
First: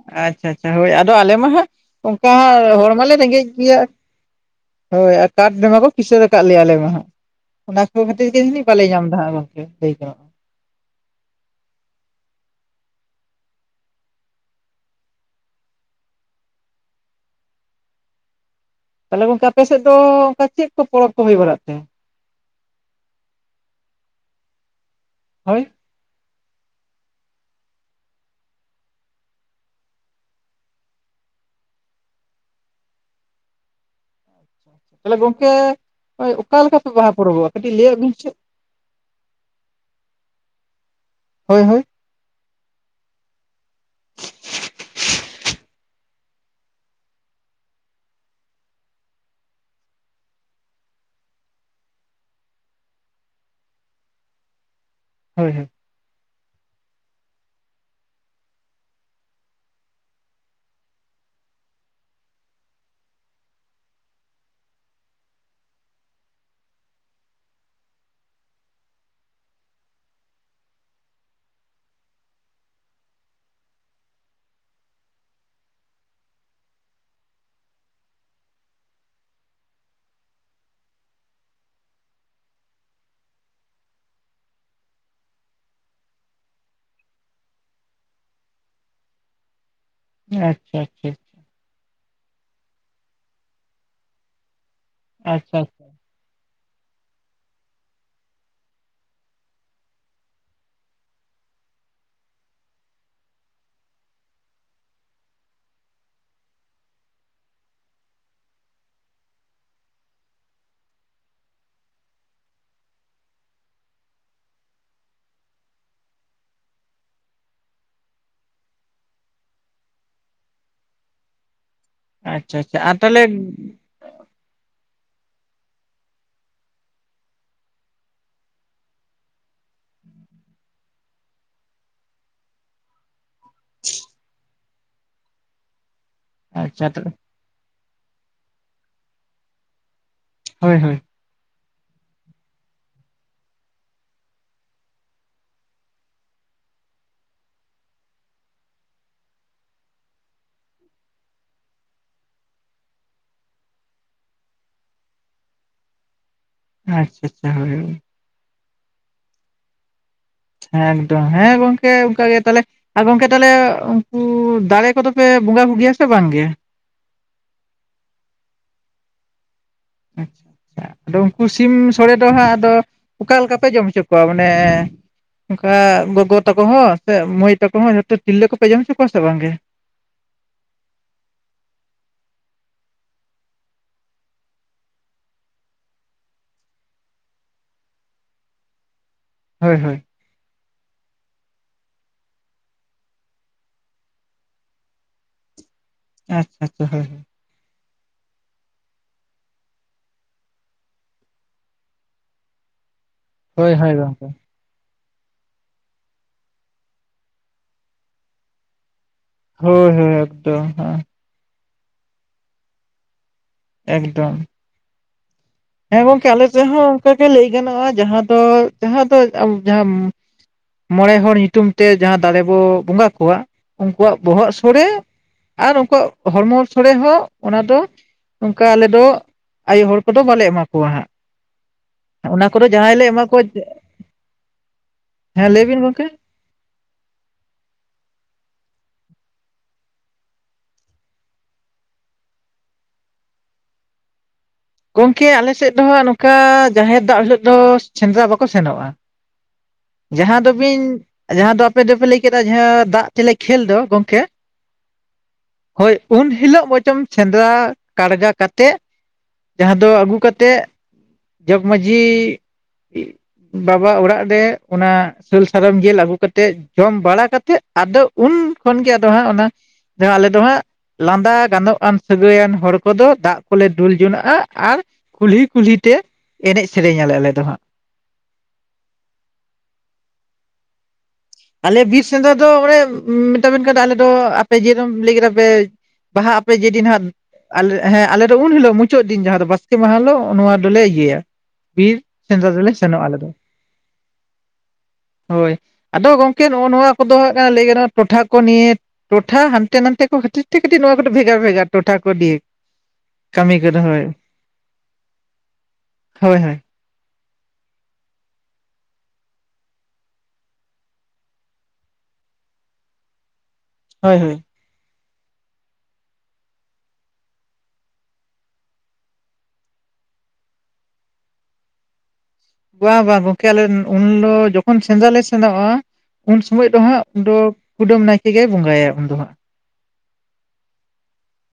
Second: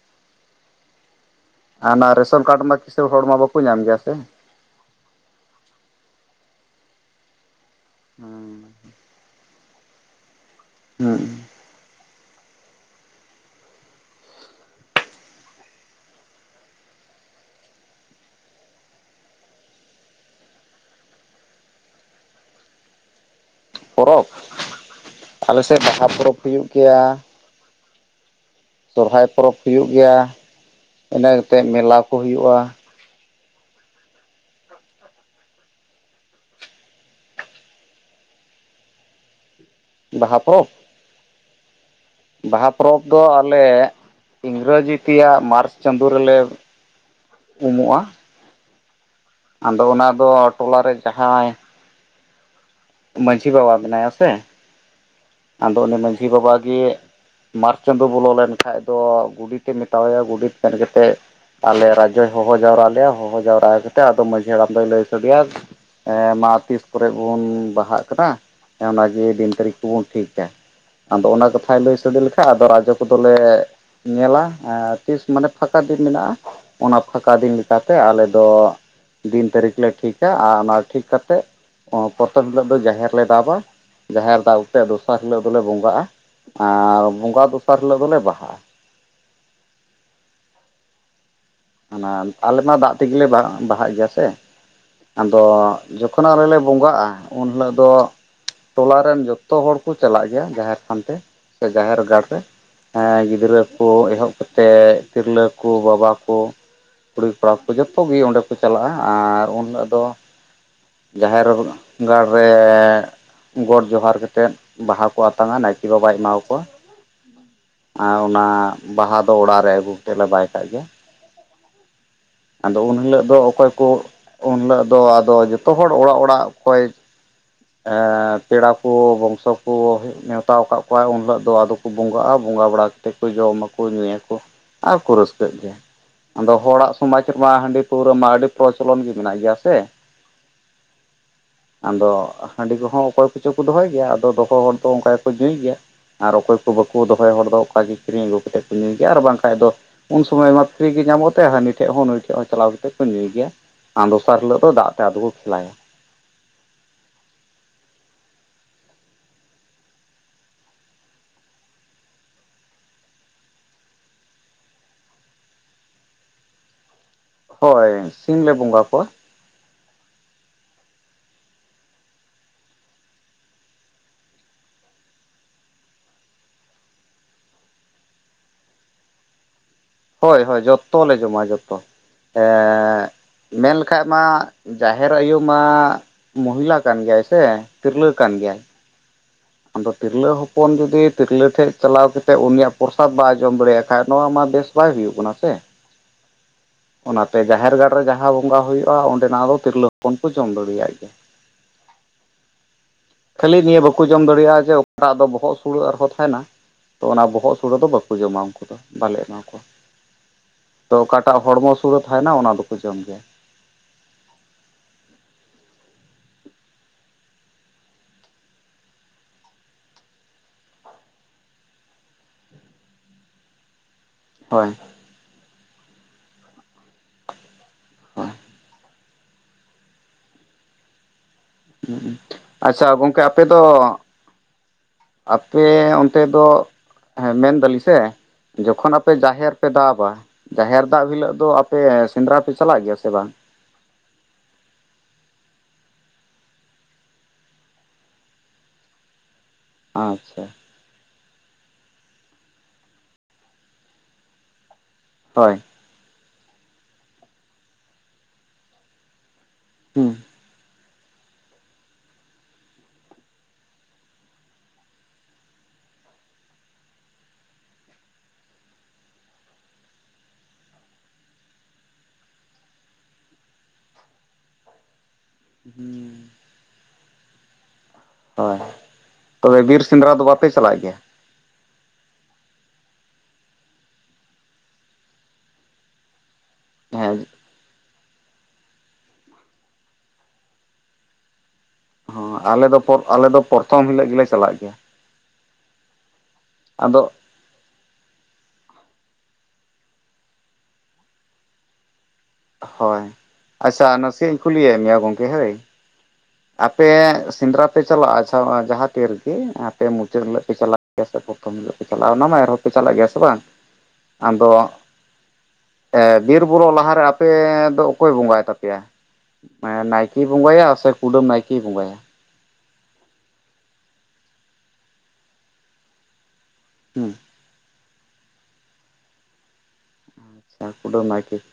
B: ᱟᱪᱪᱷᱟ, ᱟᱪᱪᱷᱟ ᱦᱳᱭ᱾ ᱟᱫᱚ ᱟᱞᱮ ᱢᱟ ᱦᱟᱸᱜ
A: ᱟᱨ ᱚᱱᱟ
B: ᱚᱱᱠᱟ
A: ᱨᱮᱥᱚᱱ ᱠᱟᱨᱰ ᱢᱟ
B: ᱦᱚᱲ
A: ᱠᱤᱥᱟᱹᱬ
B: ᱢᱟᱞᱮ
A: ᱢᱟ
B: ᱨᱮᱸᱜᱮᱡ
A: ᱵᱟᱠᱚ
B: ᱜᱮᱭᱟ᱾
A: ᱧᱟᱢ ᱥᱮ
B: ᱦᱳᱭ ᱟᱨ ᱠᱟᱴ ᱨᱮᱢᱟᱠᱚ ᱠᱤᱥᱟᱹᱬ ᱠᱟᱫ ᱞᱮᱭᱟ ᱟᱞᱮ ᱦᱟᱸᱟᱜ ᱾ ᱚᱱᱟ ᱠᱚ ᱠᱷᱟᱹᱛᱤᱨ ᱜᱮ ᱡᱟᱹᱱᱤᱡ ᱵᱟᱞᱮ ᱧᱟᱢ ᱫᱟ ᱦᱟᱸᱜ ᱟᱫᱚ ᱾ [unintelligible]
A: ᱦᱩᱸ
B: ᱛᱟᱦᱚᱞᱮ ᱜᱚᱝᱠᱮ ᱟᱯᱮ ᱥᱮᱫ ᱫᱚ ᱚᱱᱠᱟ ᱪᱮᱫ ᱠᱚ ᱯᱚᱨᱚᱵᱽ ᱠᱚ ᱦᱩᱭ ᱵᱟᱲᱟᱜ ᱛᱮ?
A: ᱯᱚᱨᱚᱵᱽ
B: ᱦᱳᱭ
A: ᱟᱞᱮᱥᱮᱫ ᱵᱟᱦᱟ ᱯᱚᱨᱚᱵᱽ ᱦᱩᱭᱩᱜ ᱜᱮᱭᱟ᱾ ᱥᱚᱨᱦᱟᱭ ᱯᱚᱨᱚᱵᱽ ᱦᱩᱭᱩᱜ ᱜᱮᱭᱟ᱾ ᱮᱱᱮ ᱠᱟᱛᱮ ᱢᱮᱞᱟ ᱠᱚ ᱦᱩᱭᱩᱜᱼᱟ᱾
B: [unintelligible] ᱛᱟᱦᱚᱞᱮ ᱜᱚᱝᱠᱮ, ᱚᱠᱟ ᱞᱮᱠᱟ ᱯᱮ ᱵᱟᱦᱟ ᱯᱚᱨᱚᱵᱚᱜᱼᱟ᱾ ᱠᱟᱹᱴᱤᱡ ᱞᱟᱹᱭ-ᱟᱜ ᱵᱤᱱ ᱥᱮ᱾
A: ᱵᱟᱦᱟ ᱯᱚᱨᱚᱵᱽ?
B: ᱦᱳᱭ ᱦᱳᱭ
A: ᱵᱟᱦᱟ ᱯᱚᱨᱚᱵᱽ ᱫᱚ ᱟᱞᱮ, ᱤᱝᱨᱟᱹᱡᱤ ᱛᱮᱭᱟᱜ ᱢᱟᱨᱪ ᱪᱟᱸᱫᱳ ᱨᱮ ᱞᱮ ᱩᱢᱚᱜᱼᱟ᱾ ᱟᱸᱫᱚ ᱚᱱᱟ ᱫᱚ ᱴᱚᱞᱟᱨᱮ ᱡᱟᱦᱟᱸᱭ ᱢᱟᱺᱡᱷᱤ ᱵᱟᱵᱟ ᱢᱮᱱᱟᱭᱟ ᱥᱮ᱾
B: ᱦᱳᱭ ᱦᱳᱭ᱾
A: ᱟᱫᱚ ᱩᱱᱤ ᱢᱟᱺᱡᱷᱤ ᱵᱟᱵᱟᱜ ᱜᱮ ᱢᱟᱨᱪ ᱪᱟᱸᱫᱳ ᱵᱚᱞᱚ ᱞᱮᱱ ᱠᱷᱟᱡ ᱫᱚ ᱜᱩᱰᱮᱛ ᱮ ᱢᱮᱛᱟᱣᱟ ᱜᱚᱰᱮᱛ ᱥᱮᱱ ᱠᱟᱛᱮᱫ ᱟᱞᱮ ᱨᱟᱡᱡᱚᱭ ᱦᱚᱦᱚ ᱡᱟᱣᱨᱟ ᱞᱮᱭᱟ᱾ ᱦᱚᱦᱚ ᱡᱟᱣᱨᱟ ᱠᱟᱛᱮ ᱮᱫ ᱟᱫᱚ ᱢᱟᱺᱡᱷᱤ ᱦᱟᱲᱟᱢ ᱫᱚᱭ ᱞᱟᱹᱭ ᱥᱟᱰᱮᱭᱟ᱾ ᱢᱟ ᱛᱤᱥ ᱠᱚᱨᱮ ᱵᱩᱱ ᱵᱟᱦᱟᱜ ᱠᱟᱱᱟ᱾ ᱚᱱᱟᱜᱮ ᱫᱤᱱ ᱛᱟᱹᱨᱤᱠᱷ ᱠᱚ ᱵᱩᱱ ᱴᱷᱤᱠ-ᱟ ᱾ ᱟᱫᱚ ᱚᱱᱟ ᱠᱟᱛᱷᱟᱟᱭ ᱞᱟᱹᱭ ᱥᱟᱰᱮ ᱞᱮᱠᱷᱟᱡ ᱟᱫᱚ ᱨᱟᱡᱚ ᱠᱚᱫᱚ ᱞᱮ ᱧᱮᱞᱟ᱾ ᱛᱤᱥ ᱢᱟᱱᱮ ᱯᱷᱟᱸᱠᱟ ᱫᱤᱱ ᱢᱮᱱᱟᱜᱼᱟ᱾ ᱚᱱᱟ ᱯᱷᱟᱸᱠᱟ ᱫᱤᱱ ᱞᱮᱠᱟᱛᱮ ᱟᱞᱮ ᱫᱚ ᱫᱤᱱ ᱛᱟᱹᱨᱤᱠᱷ ᱞᱮ ᱴᱷᱤᱠ-ᱟ᱾ ᱟᱨ ᱚᱱᱟ ᱴᱷᱤᱠ ᱠᱟᱛᱮᱫ ᱯᱚᱛᱚᱵ [inaudible] ᱦᱤᱞᱳᱜ ᱫᱚ ᱡᱟᱦᱮᱨ ᱞᱮ ᱫᱟᱵᱟ᱾ ᱡᱟᱦᱮᱨ ᱫᱟᱜ ᱠᱟᱛᱮ ᱫᱚᱥᱟᱨ ᱦᱤᱞᱳᱜ ᱫᱚᱞᱮ ᱵᱚᱸᱜᱟᱜᱼᱟ᱾ ᱟᱨ ᱵᱚᱸᱜᱟ ᱫᱚᱥᱟᱨ ᱦᱤᱞᱳᱜ ᱫᱚᱞᱮ ᱵᱟᱦᱟᱜᱼᱟ᱾
B: ᱟᱪᱪᱷᱟ ᱟᱪᱪᱷᱟ᱾
A: ᱦᱟᱱᱟ ᱟᱞᱮ ᱢᱟ ᱫᱟᱜ ᱛᱮᱜᱮ ᱞᱮ ᱵᱟᱦᱟᱜ ᱜᱮᱭᱟ ᱥᱮ ᱟᱫᱚ᱾
B: ᱟᱪᱪᱷᱟ ᱟᱪᱪᱷᱟ
A: ᱡᱚᱠᱷᱚᱱ ᱟᱞᱮ ᱵᱚᱸᱜᱟᱜᱼᱟ ᱩᱱ ᱦᱤᱞᱳᱜ ᱫᱚ ᱴᱚᱞᱟᱨᱮᱱ ᱡᱚᱛᱚ ᱦᱚᱲ ᱠᱚ ᱪᱟᱞᱟᱜ ᱜᱮᱭᱟ ᱡᱟᱦᱮᱨ ᱛᱷᱟᱱᱛᱮ ᱥᱮ ᱡᱟᱦᱮᱨ ᱜᱟᱲ ᱨᱮ᱾ ᱦᱮᱸ ᱜᱤᱫᱽᱨᱟᱹ ᱠᱚ ᱮᱦᱚᱵ ᱠᱟᱛᱮ ᱮᱫ ᱛᱤᱨᱞᱟᱹ ᱠᱚ, ᱵᱟᱵᱟ ᱠᱚ᱾ ᱠᱩᱲᱤ ᱠᱚᱲᱟ ᱠᱚ ᱡᱚᱛᱚᱜ ᱜᱮ ᱚᱸᱰᱮ ᱠᱚ ᱪᱟᱞᱟᱜᱼᱟ᱾ ᱟᱨ ᱩᱱ ᱦᱤᱞᱳᱜ ᱫᱚ ᱡᱟᱦᱮᱨ ᱜᱟᱲ ᱨᱮ ᱜᱚᱸᱴ ᱡᱚᱦᱟᱨ ᱠᱟᱛᱮᱫ᱾ ᱵᱟᱦᱟ ᱠᱚ ᱟᱛᱟᱝ ᱟ ᱱᱟᱭᱠᱮ ᱵᱟᱵᱟᱭ ᱮᱢᱟ ᱠᱚᱣᱟ᱾ ᱟ ᱚᱱᱟ ᱵᱟᱦᱟ ᱫᱚ ᱚᱲᱟᱜ ᱨᱮ ᱟᱹᱜᱩᱛᱮᱫ ᱞᱮ ᱵᱟᱭ ᱠᱟᱜ ᱜᱮᱭᱟ᱾
B: ᱟᱪᱪᱷᱟ
A: ᱟᱫᱚ
B: ᱟᱪᱪᱷᱟ ᱟᱨ
A: ᱩᱱ
B: ᱛᱟᱦᱚᱞᱮ
A: ᱦᱤᱞᱳᱜ ᱫᱚ ᱚᱠᱚᱭ ᱠᱚ, ᱩᱱ ᱦᱤᱞᱳᱜ ᱫᱚ ᱟᱫᱚ ᱡᱚᱛᱚ ᱦᱚᱲ ᱚᱲᱟᱜ ᱚᱲᱟᱜ ᱚᱠᱚᱭ ᱮᱸ ᱯᱮᱲᱟ ᱠᱚ, ᱵᱚᱝᱥᱚ ᱠᱚ ᱱᱮᱣᱛᱟ ᱠᱟᱜ ᱠᱚᱣᱟᱭ ᱩᱱ ᱦᱤᱞᱳᱜ ᱫᱚ᱾ ᱟᱫᱚ ᱠᱚ ᱵᱚᱸᱜᱟᱜᱼᱟ᱾ ᱵᱚᱸᱜᱟ ᱵᱟᱲᱟ ᱠᱟᱛᱮ ᱠᱚ ᱡᱚᱢ ᱟᱠᱚ ᱧᱩᱭ ᱟᱠᱚ᱾ ᱟᱨ ᱠᱚ ᱨᱟᱹᱥᱠᱟᱹᱜ ᱜᱮᱭᱟ᱾ ᱟᱫᱚ
B: ᱟᱪᱪᱷᱟ
A: ᱦᱚᱲᱟᱜ
B: ᱛᱚᱵᱮ
A: ᱥᱚᱢᱟᱡᱽ ᱨᱮᱢᱟ ᱦᱟᱺᱰᱤ ᱯᱟᱹᱣᱨᱟᱹ ᱢᱟ, ᱟᱹᱰᱤ ᱯᱨᱚᱪᱚᱞᱚᱱ ᱜᱮ ᱢᱮᱱᱟᱜ ᱜᱮᱭᱟ ᱥᱮ᱾
B: ᱦᱳᱭ ᱦᱳᱭ
A: ᱟᱫᱚ ᱦᱟᱺᱰᱤ ᱠᱚᱦᱚᱸ ᱚᱠᱚᱭ ᱠᱚᱪᱚ ᱠᱚ ᱫᱚᱦᱚᱭ ᱜᱮᱭᱟ᱾ ᱟᱫᱚ ᱫᱚᱦᱚ ᱦᱚᱲ ᱫᱚ ᱚᱱᱠᱟ ᱜᱮᱠᱚ ᱧᱩᱭ ᱜᱮᱭᱟ᱾ ᱟᱨ ᱚᱠᱚᱭ ᱠᱚ ᱵᱟᱠᱚ ᱫᱚᱦᱚᱭ ᱦᱚᱲ ᱫᱚ ᱾ ᱚᱠᱟᱜᱮ ᱠᱤᱨᱤᱧ ᱟᱹᱜᱩ ᱠᱟᱛᱮᱫ ᱠᱚ ᱧᱩᱭ ᱜᱮᱭᱟ᱾ ᱟᱨ ᱵᱟᱝ ᱠᱷᱟᱡ ᱫᱚ ᱩᱱ ᱥᱚᱢᱚᱭ ᱢᱟ ᱯᱷᱨᱤ ᱜᱮ ᱧᱟᱢᱚᱜ ᱛᱮ ᱦᱟᱱᱤᱛ ᱴᱷᱮᱡ ᱦᱚᱸ ᱱᱩᱭ ᱴᱷᱮᱡ ᱦᱚᱸ ᱪᱟᱞᱟᱣ ᱠᱟᱛᱮ ᱠᱚ ᱧᱩᱭ ᱜᱮᱭᱟ ᱾ ᱟᱨ ᱫᱚᱥᱟᱨ ᱦᱤᱞᱳᱜ ᱫᱚ ᱫᱟᱜ ᱛᱮ ᱟᱫᱚ ᱠᱚ ᱠᱷᱮᱞᱟᱭ-ᱟ᱾
B: ᱟᱪᱪᱷᱟ ᱟᱪᱪᱷᱟ ᱦᱳᱭ ᱦᱳᱭ ᱦᱮᱸ ᱮᱠᱫᱚᱢ ᱦᱮᱸ ᱜᱚᱝᱠᱮ ᱚᱱᱠᱟ ᱜᱮ ᱛᱟᱦᱚᱞᱮ ᱟᱨ ᱜᱚᱝᱠᱮ ᱛᱟᱦᱚᱞᱮ ᱩᱱᱠᱩ ᱫᱟᱨᱮ ᱠᱚᱫᱚ ᱯᱮ ᱵᱚᱸᱜᱟ ᱵᱩᱜ ᱜᱮᱭᱟ ᱥᱮ ᱵᱟᱝᱜᱮ?
A: ᱦᱳᱭ ᱥᱤᱢ ᱞᱮ ᱵᱚᱸᱜᱟ ᱠᱚᱣᱟ᱾
B: ᱟᱪᱪᱷᱟ ᱟᱪᱪᱷᱟ ᱟᱫᱚ ᱩᱱᱠᱩ ᱥᱤᱢ ᱥᱳᱲᱮ ᱫᱚ ᱦᱟᱸᱜ ᱟᱫᱚ ᱚᱠᱟ ᱞᱮᱠᱟ ᱯᱮ ᱡᱚᱢ ᱦᱚᱪᱚ ᱠᱚᱣᱟ ᱢᱟᱱᱮ ᱚᱱᱠᱟ ᱜᱚᱜᱚ ᱛᱟᱠᱚ ᱦᱚᱸ ᱥᱮ ᱢᱟᱹᱭ ᱛᱟᱠᱚ ᱦᱚᱸ ᱡᱚᱛᱚ ᱛᱤᱨᱞᱟᱹ ᱠᱚᱯᱮ ᱡᱚᱢ ᱦᱚᱪᱚ ᱠᱚᱣᱟ ᱥᱮ ᱵᱟᱝᱜᱮ?
A: ᱦᱳᱭ ᱦᱳᱭ ᱡᱚᱛᱚ ᱞᱮ ᱡᱚᱢᱟ ᱡᱚᱛᱚ ᱮᱜ ᱢᱮᱱ ᱞᱮᱠᱷᱟᱡ ᱢᱟ ᱡᱟᱦᱮᱨ ᱟᱭᱳ ᱢᱟ ᱢᱚᱦᱤᱞᱟ ᱠᱟᱱ ᱜᱮᱭᱟᱭ ᱥᱮ, ᱛᱤᱨᱞᱟᱹ ᱠᱟᱱ ᱜᱮᱭᱟᱭ᱾
B: ᱦᱳᱭ
A: ᱟᱫᱚ
B: ᱦᱳᱭ
A: ᱛᱤᱨᱞᱟᱹ ᱦᱚᱯᱼᱼ ᱦᱚᱯᱚᱱ ᱡᱩᱫᱤ ᱛᱤᱨᱞᱟᱹ ᱴᱷᱮᱱ ᱪᱟᱞᱟᱣ ᱠᱟᱛᱮᱫ ᱩᱱᱤᱭᱟᱜ ᱯᱨᱚᱥᱟᱫ ᱵᱟᱭ ᱡᱚᱢ ᱫᱟᱲᱮᱭᱟᱜ ᱠᱷᱟᱡ ᱱᱚᱣᱟ ᱢᱟ ᱵᱮᱥ ᱵᱟᱭ ᱦᱩᱭᱩᱜ ᱠᱟᱱᱟ ᱥᱮ᱾ [inaudible]
B: ᱟᱪᱪᱷᱟ ᱟᱪᱷᱟ ᱦᱳᱭ
A: ᱚᱱᱟᱛᱮ ᱡᱟᱦᱮᱨ ᱜᱟᱲ ᱨᱮ ᱡᱟᱦᱟᱸ ᱵᱚᱸᱜᱟ ᱦᱩᱭᱩᱜᱼᱟ ᱚᱸᱰᱮᱱᱟᱜ ᱫᱚ ᱛᱤᱨᱞᱟᱹ ᱦᱚᱯᱚᱱ ᱠᱚ ᱡᱚᱢ ᱫᱟᱲᱮᱭᱟᱜ ᱜᱮᱭᱟ᱾ ᱠᱷᱟᱹᱞᱤ
B: ᱦᱳᱭ
A: ᱱᱤᱭᱟᱹ
B: ᱦᱳᱭ
A: ᱵᱟᱠᱚ ᱡᱚᱢ
B: ᱜᱚᱝᱠᱮ
A: ᱫᱟᱲᱮᱭᱟᱜᱼᱟ ᱡᱮ ᱚᱠᱟᱴᱟᱜ ᱫᱚ ᱵᱚᱦᱚᱜ ᱥᱩᱲᱩ ᱟᱨᱦᱚᱸ ᱛᱟᱦᱮᱱᱟ᱾ ᱛᱚ ᱚᱱᱟ ᱵᱚᱦᱚᱜ ᱥᱩᱲᱮ ᱫᱚ ᱵᱟᱠᱚ ᱡᱚᱢᱟ ᱩᱱᱠᱩ ᱫᱚ ᱵᱟᱞᱮ ᱮᱢᱟ ᱠᱚᱣᱟ᱾
B: ᱦᱳᱭ ᱦᱳᱭ ᱮᱠᱫᱚᱢ ᱦᱮᱸ
A: ᱮᱴᱟᱜ ᱦᱚᱲᱢᱚ ᱥᱚᱲᱮ ᱛᱟᱦᱮᱱᱟ ᱚᱱᱟ ᱫᱚᱠᱚ ᱡᱚᱢ ᱜᱮᱭᱟ᱾
B: ᱮᱠᱫᱚᱢ ᱦᱮᱸ ᱜᱚᱝᱠᱮ ᱟᱞᱮ ᱥᱮᱫ ᱦᱚᱸ ᱚᱱᱠᱟᱜᱮ ᱞᱟᱹᱭ ᱜᱟᱱᱚᱜᱼᱟ ᱡᱟᱦᱟᱸ ᱫᱚ ᱡᱟᱦᱟᱸ ᱫᱚ ᱡᱟᱦᱟᱸ ᱢᱚᱬᱮ ᱦᱚᱲ ᱧᱩᱛᱩᱢ ᱛᱮ ᱡᱟᱦᱟᱸ ᱫᱟᱨᱮ ᱵᱚ ᱵᱚᱸᱜᱟ ᱠᱚᱣᱟ᱾ ᱩᱱᱠᱩᱣᱟᱜ ᱵᱚᱦᱚᱜ
A: ᱦᱳᱭ
B: ᱥᱚᱲᱮ ᱟᱨ ᱩᱱᱠᱩᱣᱟᱜ ᱦᱚᱲᱢᱚ ᱥᱚᱲᱮ ᱦᱚᱸ ᱚᱱᱟ ᱫᱚ
A: ᱦᱳᱭ
B: ᱚᱱᱠᱟ ᱟᱞᱮ ᱫᱚ ᱟᱭᱳ ᱦᱚᱲ ᱠᱚᱫᱚ ᱵᱟᱞᱮ ᱮᱢᱟ ᱠᱚᱣᱟ᱾ ᱦᱟᱸᱜ
A: ᱦᱮ
B: ᱚᱱᱟ ᱠᱚᱫᱚ
A: ᱟᱪᱪᱷᱟ
B: ᱡᱟᱦᱟᱸᱭ ᱞᱮ
A: ᱜᱚᱝᱠᱮ
B: ᱮᱢᱟ
A: ᱟᱯᱮ
B: ᱠᱚᱣᱟ
A: ᱫᱚ
B: ᱦᱮᱸ
A: ᱟᱯᱮ
B: ᱞᱟᱹᱭ ᱵᱤᱱ ᱜᱚᱝᱠᱮ
A: ᱚᱱᱛᱮ ᱫᱚ ᱢᱮᱱᱫᱟᱞᱤᱧ ᱥᱮ ᱡᱚᱠᱷᱚᱱ ᱟᱯᱮ ᱡᱟᱦᱮᱨ ᱯᱮ ᱫᱟᱵᱟ ᱡᱟᱦᱮᱨ ᱫᱟᱯ ᱦᱤᱞᱳᱜ ᱫᱚ ᱟᱯᱮ ᱥᱮᱸᱫᱽᱨᱟ ᱯᱮ ᱪᱟᱞᱟᱜ ᱜᱮᱭᱟ ᱥᱮ ᱵᱟᱝ?
B: ᱜᱚᱢᱠᱮ ᱟᱞᱮ ᱥᱮᱫ ᱫᱚ ᱦᱟᱜ ᱱᱚᱝᱠᱟ ᱡᱟᱦᱮᱨ ᱫᱟᱯ ᱦᱤᱞᱳᱜ ᱫᱚ ᱥᱮᱸᱫᱽᱨᱟ ᱵᱟᱠᱚ ᱥᱮᱱᱚᱜᱼᱟ᱾ ᱡᱟᱦᱟᱸ
A: ᱟᱪᱪᱷᱟ
B: ᱫᱚᱵᱤᱱ ᱡᱟᱦᱟᱸ ᱫᱚ ᱟᱯᱮ ᱫᱚᱯᱮ ᱞᱟᱹᱭ ᱠᱮᱫᱟ ᱡᱟᱦᱟᱸ ᱫᱟᱜ ᱛᱮᱞᱮ ᱠᱷᱮᱞ ᱫᱚ ᱜᱚᱝᱠᱮ
A: ᱦᱳᱭ
B: ᱦᱳᱭ ᱩᱱ ᱦᱤᱞᱳᱜ ᱵᱚᱪᱚᱢ ᱥᱮᱸᱫᱽᱨᱟ ᱠᱟᱲᱜᱟ ᱠᱟᱛᱮᱫ ᱡᱟᱦᱟᱸ ᱫᱚ
A: ᱦᱩᱸ
B: ᱟᱹᱜᱩ ᱠᱟᱛᱮᱫ ᱡᱚᱜᱽ ᱢᱟᱺᱡᱷᱤ ᱵᱟᱵᱟ ᱚᱲᱟᱜ ᱨᱮ ᱚᱱᱟ ᱥᱟᱹᱞ ᱥᱟᱨᱚᱢ ᱡᱤᱞ ᱟᱹᱜᱩ ᱠᱟᱛᱮᱫ ᱡᱚᱢ ᱵᱟᱲᱟ ᱠᱟᱛᱮᱫ ᱟᱫᱚ ᱩᱱ ᱠᱷᱚᱱ ᱜᱮ ᱟᱫᱚ ᱦᱟᱸᱜ ᱚᱱᱟ ᱦ ᱟᱞᱮ ᱫᱚ ᱦᱟᱸᱜ ᱞᱟᱸᱫᱟ ᱜᱟᱱᱚᱜ ᱟᱱ ᱥᱟᱹᱜᱟᱹᱭᱟᱱ ᱦᱚᱲ ᱠᱚᱫᱚ ᱫᱟᱜ ᱠᱚᱞᱮ ᱫᱩᱞ ᱡᱚᱱᱟᱜᱼᱟ ᱟᱨ ᱠᱩᱞᱦᱤ ᱠᱩᱞᱦᱤ ᱛᱮ ᱮᱱᱮᱡ ᱥᱮᱨᱮᱧ ᱟᱞᱮ ᱫᱚ ᱦᱟᱸᱜ᱾
A: ᱦᱳᱭ ᱛᱚᱵᱮ ᱵᱤᱨ ᱥᱮᱸᱫᱽᱨᱟ ᱫᱚ ᱵᱟᱯᱮ ᱪᱟᱞᱟᱜ ᱜᱮᱭᱟ?
B: ᱟᱞᱮ ᱵᱤᱨ ᱥᱮᱸᱫᱽᱨᱟ ᱫᱚ ᱮ ᱢᱮ ᱟᱞᱮ ᱫᱚ ᱟᱯᱮ ᱡᱮᱨᱚᱠᱚᱢ ᱞᱟᱹᱭ ᱠᱮᱫᱟ ᱯᱮ ᱵᱟᱦᱟ ᱟᱯᱮ ᱡᱮᱫᱤᱱ ᱦᱟᱸᱜ
A: ᱦᱮᱸ
B: ᱟᱞᱮ ᱦᱮᱸ ᱟᱞᱮ ᱫᱚ ᱩᱱ ᱦᱤᱞᱳᱜ ᱢᱩᱪᱟᱹᱫ ᱫᱤᱱ ᱡᱟᱦᱟᱸ ᱫᱚ ᱵᱟᱥᱠᱮ ᱢᱟᱦᱟ ᱦᱤᱞᱳᱜ ᱱᱚᱣᱟ ᱫᱚᱞᱮ ᱤᱭᱟᱹᱭᱟ ᱵᱤᱨ ᱥᱮᱸᱫᱽᱨᱟ
A: ᱟᱞᱮ
B: ᱫᱚᱞᱮ
A: ᱫᱚ
B: ᱥᱮᱱᱚᱜᱼᱟ
A: ᱟᱞᱮ ᱫᱚ ᱯᱨᱚᱛᱷᱚᱢ ᱦᱤᱞᱳ ᱜᱮᱞᱮ ᱪᱟᱞᱟᱜ ᱜᱮᱭᱟ᱾
B: ᱦᱳᱭ ᱟᱫᱚ ᱜᱚᱝᱠᱮ ᱱᱚᱜᱼᱚ ᱱᱚᱣᱟ
A: ᱟᱫᱚ
B: ᱠᱚᱫᱚ ᱦᱟᱜ ᱠᱟᱱᱟ ᱞᱟᱹᱭ ᱜᱟᱱᱚᱜ ᱴᱚᱴᱷᱟ ᱠᱚ ᱱᱤᱭᱮ ᱴᱚᱴᱷᱟ ᱦᱟᱱᱛᱮ ᱱᱟᱛᱮ ᱠᱚ [unintelligible] ᱛᱮ ᱠᱟᱹᱴᱤᱡ ᱱᱚᱣᱟ ᱠᱚᱫᱚ ᱵᱷᱮᱜᱟᱨ ᱵᱷᱮᱜᱟᱨ ᱴᱚᱴᱷᱟ ᱠᱚ ᱫᱤᱠ
A: ᱦᱳᱭ ᱟᱪᱪᱷᱟ ᱱᱟᱥᱮ ᱤᱧ ᱠᱩᱞᱤᱭᱮᱫ ᱢᱮᱭᱟ ᱜᱚᱢᱠᱮ ᱦᱳᱭ
B: ᱦᱳᱭ ᱦᱳᱭ
A: ᱟᱯᱮ ᱥᱮᱸᱫᱽᱨᱟ ᱯᱮ ᱪᱟᱞᱟᱜᱼᱟ ᱟᱪᱪᱷᱟ ᱡᱟᱦᱟᱸ ᱛᱤᱨᱮᱜᱮ ᱟᱯᱮ ᱢᱩᱪᱟᱹᱫ ᱦᱤᱞᱳᱜ ᱯᱮ ᱪᱟᱞᱟᱜᱼᱟ ᱯᱨᱚᱛᱷᱚᱢ ᱦᱤᱞᱳᱜ ᱯᱮ ᱪᱟᱞᱟᱜᱼᱟ ᱚᱱᱟ ᱢᱟ ᱮᱱᱦᱚᱸ ᱯᱮ ᱪᱟᱞᱟᱜ ᱜᱮᱭᱟ ᱥᱮ ᱵᱟᱝ
B: ᱦᱳᱭ ᱦᱳᱭ
A: ᱟᱫᱚ ᱮ ᱵᱤᱨ ᱵᱩᱨᱩ ᱞᱟᱦᱟᱨᱮ ᱟᱯᱮ ᱫᱚ ᱚᱠᱚᱭ ᱵᱚᱸᱜᱟᱭ ᱛᱟᱯᱮᱭᱟ? ᱱᱟᱭᱠᱤᱭ ᱵᱚᱸᱜᱟᱭᱟ ᱥᱮ ᱠᱩᱰᱟᱹᱢ ᱱᱟᱭᱠᱤᱭ ᱵᱚᱸᱜᱟᱭᱟ᱾
B: ᱵᱟᱝ ᱵᱟᱝ ᱜᱚᱝᱠᱮ ᱟᱞᱮ ᱩᱱ ᱫᱚ ᱡᱚᱠᱷᱚᱱ ᱥᱮᱸᱫᱽᱨᱟ ᱞᱮ ᱥᱮᱸᱱᱚᱜᱼᱟ᱾ ᱩᱱ ᱥᱚᱢᱚᱭ ᱫᱚ ᱦᱟᱸᱜ
A: ᱦᱩᱸ
B: ᱩᱱᱫᱚ ᱠᱩᱰᱟᱹᱢ ᱱᱟᱭᱠᱮ ᱜᱮᱭ ᱵᱚᱸᱜᱟᱭᱟ ᱩᱱ ᱫᱚ ᱦᱟᱸᱜ ᱾
A: ᱠᱩᱰᱟᱹᱢ ᱱᱟᱭᱠᱤ